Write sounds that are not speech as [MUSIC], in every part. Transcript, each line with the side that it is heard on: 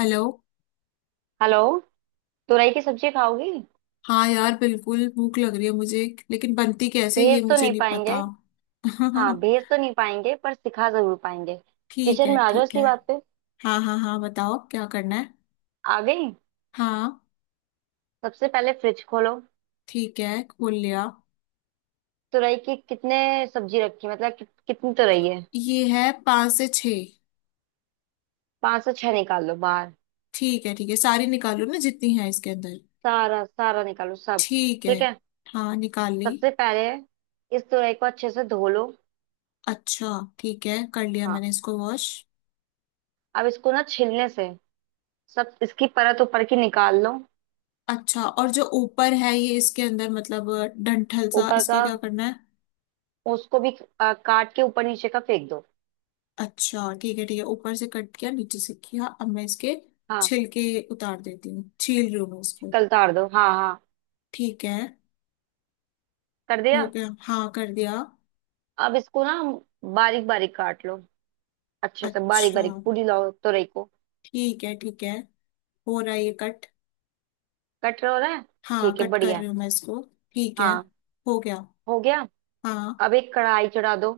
left: Hello.
right: Hello. तुरई की सब्जी खाओगी।
left: हाँ यार, बिल्कुल भूख लग रही है मुझे। लेकिन बनती कैसे ये
right: भेज तो
left: मुझे
right: नहीं
left: नहीं
right: पाएंगे।
left: पता।
right: हाँ,
left: [LAUGHS]
right: भेज तो नहीं पाएंगे पर सिखा जरूर पाएंगे।
left: ठीक
right: किचन
left: है
right: में आ जाओ
left: ठीक
right: इसी
left: है।
right: बात पे।
left: हाँ हाँ हाँ, बताओ क्या करना है।
right: आ गई।
left: हाँ।
right: सबसे पहले फ्रिज खोलो।
left: ठीक है, खोल लिया।
right: तुरई की कितने सब्जी रखी, मतलब कि, कितनी तुरई है।
left: ये है पाँच से छः।
right: पांच से छह निकाल लो बाहर।
left: ठीक है ठीक है, सारी निकालो ना जितनी है इसके अंदर।
right: सारा सारा निकालो सब।
left: ठीक है।
right: ठीक है।
left: हाँ निकाल ली।
right: सबसे पहले इस तुरई को अच्छे से धो लो।
left: अच्छा। ठीक है, कर लिया
right: हाँ।
left: मैंने इसको वॉश।
right: अब इसको ना छिलने से सब इसकी परत ऊपर की निकाल लो।
left: अच्छा, और जो ऊपर है ये इसके अंदर मतलब डंठल सा
right: ऊपर का
left: इसका क्या करना है।
right: उसको भी काट के ऊपर नीचे का फेंक दो।
left: अच्छा ठीक है ठीक है, ऊपर से कट किया नीचे से किया। अब मैं इसके
right: हाँ,
left: छिलके उतार देती हूँ, छील रही हूँ मैं उसको।
right: कल तार दो। हाँ हाँ।
left: ठीक है।
right: कर
left: हो
right: दिया।
left: गया, हाँ कर दिया।
right: अब इसको ना बारीक बारीक काट लो। अच्छे से बारीक
left: अच्छा
right: बारीक पूरी लाओ तुरई को।
left: ठीक है ठीक है। हो रहा है ये कट।
right: कट रहा, हो रहा है।
left: हाँ,
right: ठीक है,
left: कट कर
right: बढ़िया है।
left: रही हूँ मैं इसको। ठीक है।
right: हाँ,
left: हो गया।
right: हो गया।
left: हाँ।
right: अब एक कढ़ाई चढ़ा दो।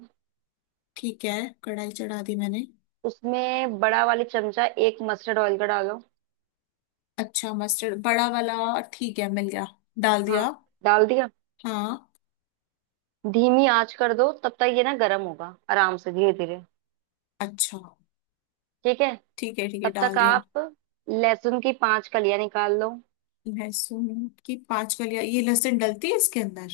left: ठीक है। कढ़ाई चढ़ा दी मैंने।
right: उसमें बड़ा वाली चमचा एक मस्टर्ड ऑयल का डालो।
left: अच्छा, मस्टर्ड बड़ा वाला। ठीक है, मिल गया। डाल
right: हाँ,
left: दिया।
right: डाल दिया।
left: हाँ।
right: धीमी आंच कर दो, तब तक ये ना गर्म होगा आराम से धीरे धीरे।
left: अच्छा
right: ठीक है।
left: ठीक है ठीक है,
right: तब
left: डाल
right: तक
left: दिया।
right: आप लहसुन की पांच कलियां निकाल लो।
left: लहसुन की पांच कलियां? ये लहसुन डलती है इसके अंदर?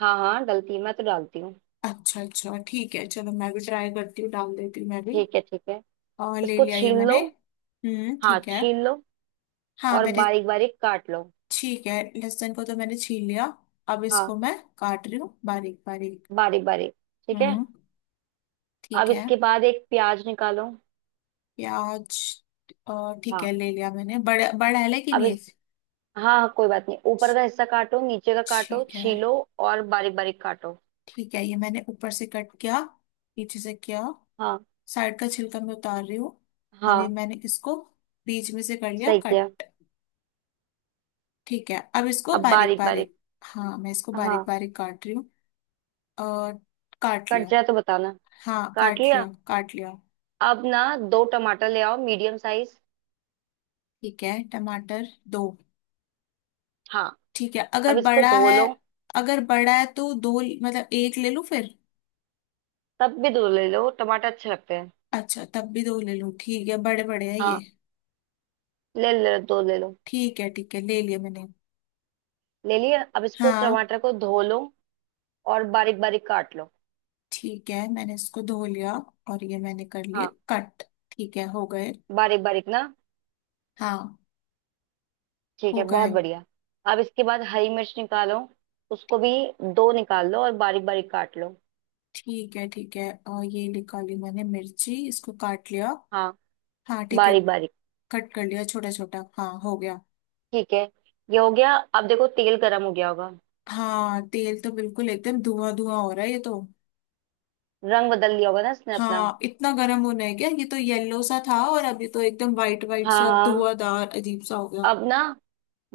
right: हाँ हाँ, डलती है, मैं तो डालती हूँ।
left: अच्छा अच्छा ठीक है, चलो मैं भी ट्राई करती हूँ, डाल देती हूँ मैं भी।
right: ठीक है ठीक है।
left: और ले
right: इसको
left: लिया ये
right: छील लो।
left: मैंने। हम्म,
right: हाँ,
left: ठीक है।
right: छील लो
left: हाँ
right: और
left: मैंने।
right: बारीक बारीक काट लो।
left: ठीक है, लहसुन को तो मैंने छील लिया। अब इसको
right: हाँ,
left: मैं काट रही हूँ बारीक बारीक।
right: बारीक बारीक। ठीक है।
left: हम्म। ठीक
right: अब
left: है।
right: इसके बाद एक प्याज निकालो।
left: प्याज। और ठीक
right: हाँ,
left: है, ले लिया मैंने। बड़ा बड़ा है लेकिन
right: अब
left: ये।
right: इस, हाँ हाँ कोई बात नहीं, ऊपर का हिस्सा काटो नीचे का काटो
left: ठीक है।
right: छीलो, और बारीक बारीक काटो।
left: ठीक है, ये मैंने ऊपर से कट किया, पीछे से किया।
right: हाँ
left: साइड का छिलका मैं उतार रही हूँ। अभी
right: हाँ,
left: मैंने इसको बीच में से कर लिया
right: सही किया।
left: कट। ठीक है, अब इसको
right: अब
left: बारीक
right: बारीक बारीक,
left: बारीक। हाँ मैं इसको बारीक
right: हाँ।
left: बारीक काट रही हूँ। और काट
right: कट
left: लिया।
right: जाए तो बताना।
left: हाँ
right: काट
left: काट
right: लिया।
left: लिया काट लिया।
right: अब ना दो टमाटर ले आओ मीडियम साइज।
left: ठीक है, टमाटर दो।
right: हाँ,
left: ठीक है,
right: अब
left: अगर
right: इसको
left: बड़ा
right: धो
left: है,
right: लो।
left: अगर बड़ा है तो दो मतलब एक ले लूँ फिर।
right: तब भी दो ले लो, टमाटर अच्छे लगते हैं।
left: अच्छा, तब भी दो ले लूँ। ठीक है, बड़े बड़े है ये।
right: हाँ, ले ले, दो ले लो।
left: ठीक है ठीक है, ले लिया मैंने।
right: ले लिया, अब इसको
left: हाँ।
right: टमाटर को धो लो और बारीक बारीक काट लो।
left: ठीक है, मैंने इसको धो लिया। और ये मैंने कर लिए
right: हाँ,
left: कट। ठीक है, हो गए।
right: बारीक बारीक ना।
left: हाँ
right: ठीक
left: हो
right: है,
left: गए।
right: बहुत बढ़िया। अब इसके बाद हरी मिर्च निकालो। उसको भी दो निकाल लो और बारीक बारीक काट लो।
left: ठीक है ठीक है, और ये निकाली मैंने मिर्ची, इसको काट लिया।
right: हाँ,
left: हाँ ठीक है।
right: बारीक बारीक।
left: कट कर लिया, छोटा छोटा। हाँ हो गया।
right: ठीक है। ये हो गया, अब देखो तेल गर्म हो गया होगा।
left: हाँ, तेल तो बिल्कुल एकदम धुआं धुआं हो रहा है ये तो।
right: रंग बदल लिया होगा ना इसने अपना।
left: हाँ, इतना गर्म होना है क्या? ये तो येलो सा था और अभी तो एकदम वाइट वाइट
right: हाँ
left: सा
right: हाँ।
left: धुआंधार अजीब सा हो गया।
right: अब ना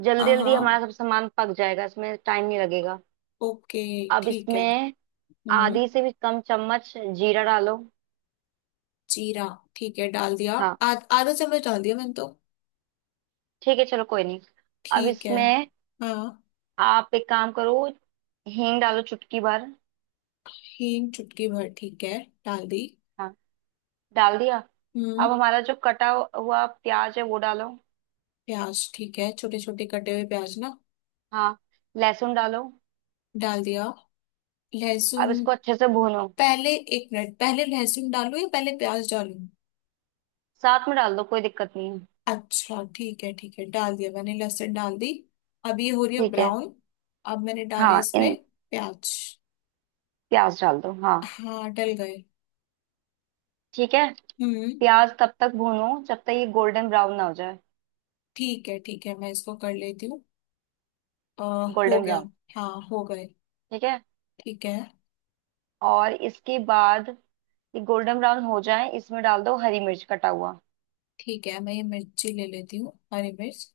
right: जल्दी
left: हाँ
right: जल्दी
left: हाँ।
right: हमारा सब सामान पक जाएगा, इसमें टाइम नहीं लगेगा।
left: ओके।
right: अब
left: ठीक है।
right: इसमें
left: हम्म।
right: आधी से भी कम चम्मच जीरा डालो।
left: जीरा? ठीक है, डाल दिया।
right: हाँ,
left: आध आधा चम्मच डाल दिया मैंने तो।
right: ठीक है चलो कोई नहीं। अब
left: ठीक है।
right: इसमें
left: हाँ।
right: आप एक काम करो, हींग डालो चुटकी भर।
left: हींग चुटकी भर, ठीक है। डाल दी।
right: हाँ, डाल दिया। अब
left: हम्म।
right: हमारा जो कटा हुआ प्याज है वो डालो।
left: प्याज, ठीक है। छोटे छोटे कटे हुए प्याज ना।
right: हाँ, लहसुन डालो।
left: डाल दिया।
right: अब
left: लहसुन।
right: इसको अच्छे से भूनो।
left: पहले एक मिनट, पहले लहसुन डालूं या पहले प्याज डालूं?
right: साथ में डाल दो, कोई दिक्कत नहीं है।
left: अच्छा ठीक है ठीक है, डाल दिया मैंने, लहसुन डाल दी। अब ये हो रही है
right: ठीक है।
left: ब्राउन। अब मैंने डाले
right: हाँ इन,
left: इसमें प्याज।
right: प्याज डाल दो। हाँ,
left: हाँ डल गए।
right: ठीक है।
left: हम्म।
right: प्याज तब तक भूनो जब तक ये गोल्डन ब्राउन ना हो जाए।
left: ठीक है ठीक है, मैं इसको कर लेती हूँ। अ, हो
right: गोल्डन
left: गया।
right: ब्राउन।
left: हाँ हो गए।
right: ठीक है।
left: ठीक है
right: और इसके बाद ये गोल्डन ब्राउन हो जाए, इसमें डाल दो हरी मिर्च कटा हुआ।
left: ठीक है, मैं ये मिर्ची ले लेती हूँ, हरी मिर्च।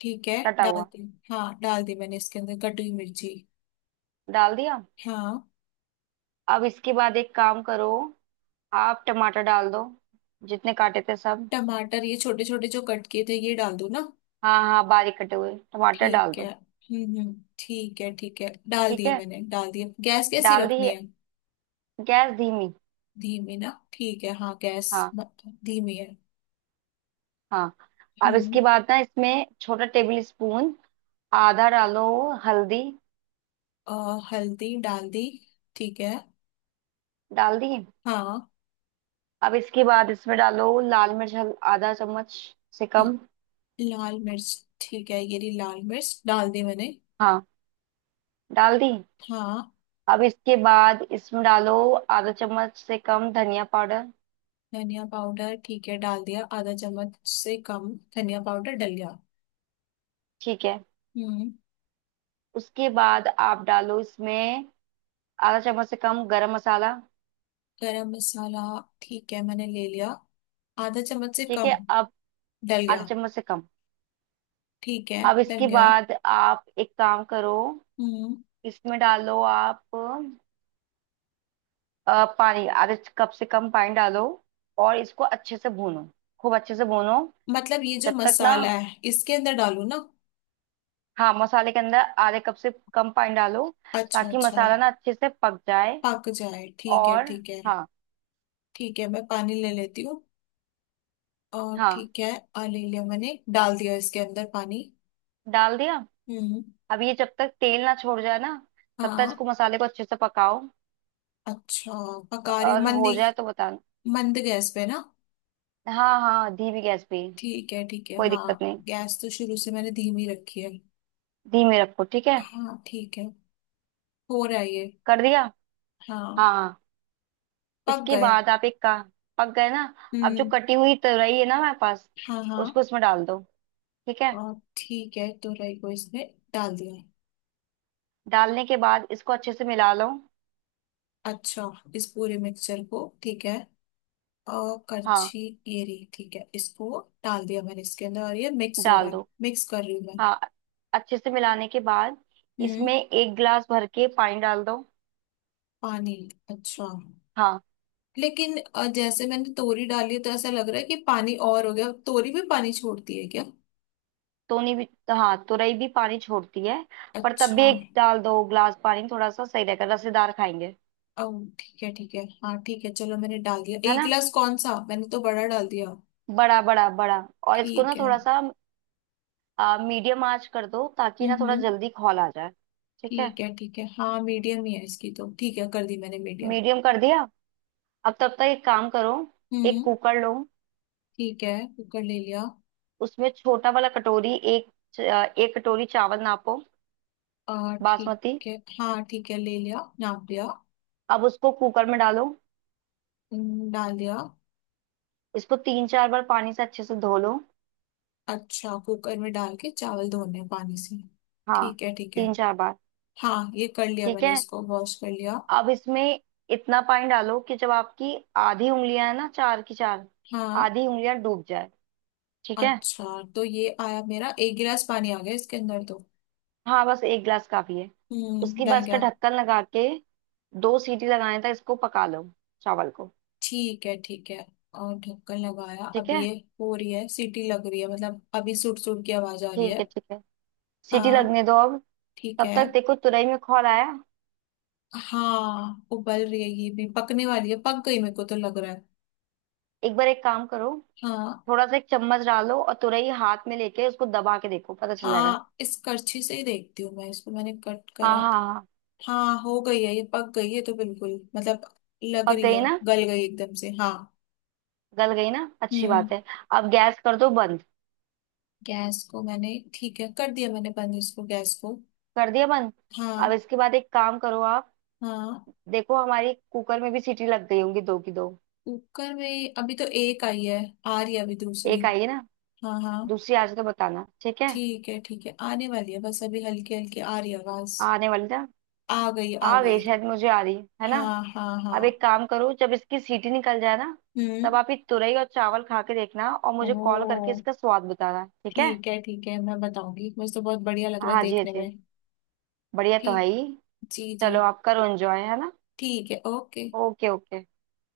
left: ठीक है,
right: कटा
left: डाल
right: हुआ।
left: दी। हाँ, डाल दी मैंने इसके अंदर कटी हुई मिर्ची।
right: डाल दिया।
left: हाँ।
right: अब इसके बाद एक काम करो, आप टमाटर डाल दो जितने काटे थे सब।
left: टमाटर, ये छोटे छोटे जो कट किए थे ये डाल दूँ ना?
right: हाँ हाँ, बारीक कटे हुए टमाटर डाल
left: ठीक है।
right: दो।
left: हम्म, ठीक है ठीक है, डाल
right: ठीक
left: दिए
right: है,
left: मैंने, डाल दिए। गैस कैसी
right: डाल दी।
left: रखनी है?
right: गैस धीमी।
left: धीमी ना, ठीक है। हाँ, गैस
right: हाँ
left: धीमी है।
right: हाँ। अब
left: हम्म।
right: इसके बाद ना इसमें छोटा टेबल स्पून आधा डालो हल्दी।
left: अ, हल्दी डाल दी। ठीक है।
right: डाल दी।
left: हाँ।
right: अब इसके बाद इसमें डालो लाल मिर्च, आधा चम्मच से
left: ल-
right: कम।
left: लाल मिर्च, ठीक है। ये रही लाल मिर्च, डाल दी मैंने।
right: हाँ, डाल दी।
left: हाँ।
right: अब इसके बाद इसमें डालो आधा चम्मच से कम धनिया पाउडर।
left: धनिया पाउडर, ठीक है, डाल दिया, आधा चम्मच से कम। धनिया पाउडर डल गया।
right: ठीक है।
left: हम्म।
right: उसके बाद आप डालो इसमें आधा चम्मच से कम गरम मसाला।
left: गरम मसाला, ठीक है मैंने ले लिया, आधा चम्मच से
right: ठीक है।
left: कम।
right: अब
left: डल
right: आधा
left: गया।
right: चम्मच से कम।
left: ठीक है,
right: अब
left: डल
right: इसके
left: गया।
right: बाद आप एक काम करो।
left: हम्म,
right: इसमें डालो आप पानी, आधे कप से कम पानी डालो और इसको अच्छे से भूनो। खूब अच्छे से भूनो
left: मतलब ये जो
right: जब तक ना,
left: मसाला है इसके अंदर डालू ना?
right: हाँ मसाले के अंदर आधे कप से कम पानी डालो
left: अच्छा
right: ताकि
left: अच्छा।
right: मसाला ना अच्छे से पक जाए।
left: पक जाए, ठीक है
right: और
left: ठीक है।
right: हाँ
left: ठीक है, मैं पानी ले लेती हूँ। और
right: हाँ,
left: ठीक है। आ, ले लिया मैंने, डाल दिया इसके अंदर पानी।
right: डाल दिया।
left: हम्म।
right: अब ये जब तक तेल ना छोड़ जाए ना, तब तक
left: हाँ।
right: इसको मसाले को अच्छे से पकाओ।
left: अच्छा, पका रही हूँ
right: और हो
left: मंदी,
right: जाए तो बताना।
left: मंद गैस पे ना।
right: हाँ हाँ, धीमी गैस पे।
left: ठीक है ठीक है,
right: कोई
left: हाँ,
right: दिक्कत नहीं,
left: गैस तो शुरू से मैंने धीमी रखी है।
right: धीमे रखो ठीक है।
left: हाँ ठीक है। हो रहा है ये।
right: कर दिया।
left: हाँ।
right: हाँ हाँ।
left: पक
right: इसके
left: गए।
right: बाद आप एक का, पक गए ना। अब जो
left: हम्म।
right: कटी हुई तराई है ना हमारे पास,
left: हाँ
right: उसको
left: हाँ।
right: इसमें डाल दो। ठीक है,
left: और ठीक है, तो राई को इसमें डाल दिया।
right: डालने के बाद इसको अच्छे से मिला लो।
left: अच्छा, इस पूरे मिक्सचर को? ठीक है। और
right: हाँ,
left: करछी, ये रही। ठीक है, इसको डाल दिया मैंने इसके अंदर, और ये मिक्स हो रहा
right: डाल
left: है,
right: दो।
left: मिक्स कर रही हूँ मैं।
right: हाँ, अच्छे से मिलाने के बाद
left: हम्म।
right: इसमें एक गिलास भर के पानी डाल दो।
left: पानी, अच्छा।
right: हाँ,
left: लेकिन जैसे मैंने तोरी डाली तो ऐसा लग रहा है कि पानी और हो गया, तोरी भी पानी छोड़ती है क्या?
right: तोनी भी, हाँ तुरई भी पानी छोड़ती है। पर तब भी
left: अच्छा।
right: एक डाल दो गिलास पानी, थोड़ा सा सही रहेगा, रसेदार खाएंगे।
left: ओ ठीक है ठीक है, हाँ ठीक है, चलो मैंने डाल दिया
right: है
left: एक
right: ना।
left: गिलास, कौन सा मैंने तो बड़ा डाल दिया।
right: बड़ा बड़ा बड़ा। और इसको
left: ठीक
right: ना
left: है।
right: थोड़ा सा मीडियम आंच कर दो ताकि ना थोड़ा
left: हम्म,
right: जल्दी खौल आ जाए। ठीक है,
left: ठीक है ठीक है, हाँ मीडियम ही है इसकी तो। ठीक है, कर दी मैंने मीडियम।
right: मीडियम कर दिया। अब तब तक एक काम करो। एक
left: हम्म।
right: कुकर लो।
left: ठीक है, कुकर ले लिया।
right: उसमें छोटा वाला कटोरी एक, च- एक कटोरी चावल नापो,
left: आ ठीक
right: बासमती।
left: है। हाँ ठीक है, ले लिया, नाप लिया।
right: अब उसको कुकर में डालो।
left: डाल दिया।
right: इसको तीन चार बार पानी से अच्छे से धो लो।
left: अच्छा, कुकर में डाल के चावल धोने हैं पानी से?
right: हाँ,
left: ठीक है ठीक है।
right: तीन चार बार।
left: हाँ, ये कर लिया
right: ठीक
left: मैंने,
right: है।
left: इसको वॉश कर लिया।
right: अब इसमें इतना पानी डालो कि जब आपकी आधी उंगलियां है ना, चार की चार
left: हाँ।
right: आधी उंगलियां डूब जाए। ठीक है,
left: अच्छा, तो ये आया मेरा, एक गिलास पानी आ गया इसके अंदर तो।
right: हाँ बस एक गिलास काफी है।
left: हम्म,
right: उसके
left: डल
right: बाद इसका
left: गया।
right: ढक्कन लगा के दो सीटी लगाने तक इसको पका लो, चावल को।
left: ठीक है ठीक है, और ढक्कन लगाया।
right: ठीक
left: अब ये
right: है
left: हो रही है सीटी, लग रही है, मतलब अभी सुट सुट की आवाज आ रही
right: ठीक
left: है।
right: है ठीक है। सीटी
left: हाँ
right: लगने दो अब।
left: ठीक
right: तब
left: है।
right: तक देखो तुरई में खौल आया।
left: हाँ, उबल रही है, ये भी पकने वाली है, पक गई मेरे को तो लग रहा है।
right: एक बार एक काम करो।
left: हाँ
right: थोड़ा सा एक चम्मच डालो और तुरई हाथ में लेके उसको दबा के देखो पता चल जाएगा।
left: हाँ, इस करछी से ही देखती हूँ मैं इसको, मैंने कट
right: हाँ
left: करा।
right: हाँ हाँ।
left: हाँ हो गई है, ये पक गई है तो बिल्कुल मतलब लग
right: पक
left: रही
right: गई
left: है,
right: ना,
left: गल गई एकदम से। हाँ।
right: गल गई ना, अच्छी बात
left: हम्म।
right: है। अब गैस कर दो बंद।
left: गैस को मैंने, ठीक है, कर दिया मैंने बंद इसको, गैस को।
right: कर दिया बंद। अब
left: हाँ
right: इसके बाद एक काम करो आप।
left: हाँ।
right: देखो हमारी कुकर में भी सीटी लग गई होंगी दो की दो।
left: कुकर में अभी तो एक आई है, आ रही है अभी दूसरी।
right: एक आई है ना।
left: हाँ हाँ।
right: दूसरी आज तो बताना ठीक है।
left: ठीक है ठीक है, आने वाली है बस, अभी हल्की हल्की आ रही है आवाज।
right: आने वाली ना।
left: आ गई आ
right: आ गई
left: गई।
right: शायद, मुझे आ रही है ना।
left: हाँ हाँ हाँ।
right: अब एक काम करो, जब इसकी सीटी निकल जाए ना, तब
left: हम्म।
right: आप ये तुरई और चावल खा के देखना और मुझे कॉल करके
left: ओ
right: इसका स्वाद बताना ठीक है।
left: ठीक है ठीक है, मैं बताऊंगी, मुझे तो बहुत बढ़िया लग
right: हाँ
left: रहा है
right: हाँ जी, हाँ
left: देखने
right: जी।
left: में।
right: बढ़िया तो है
left: ठीक,
right: ही।
left: जी जी।
right: चलो आप करो एंजॉय, है ना।
left: ठीक है। ओके।
right: Okay okay.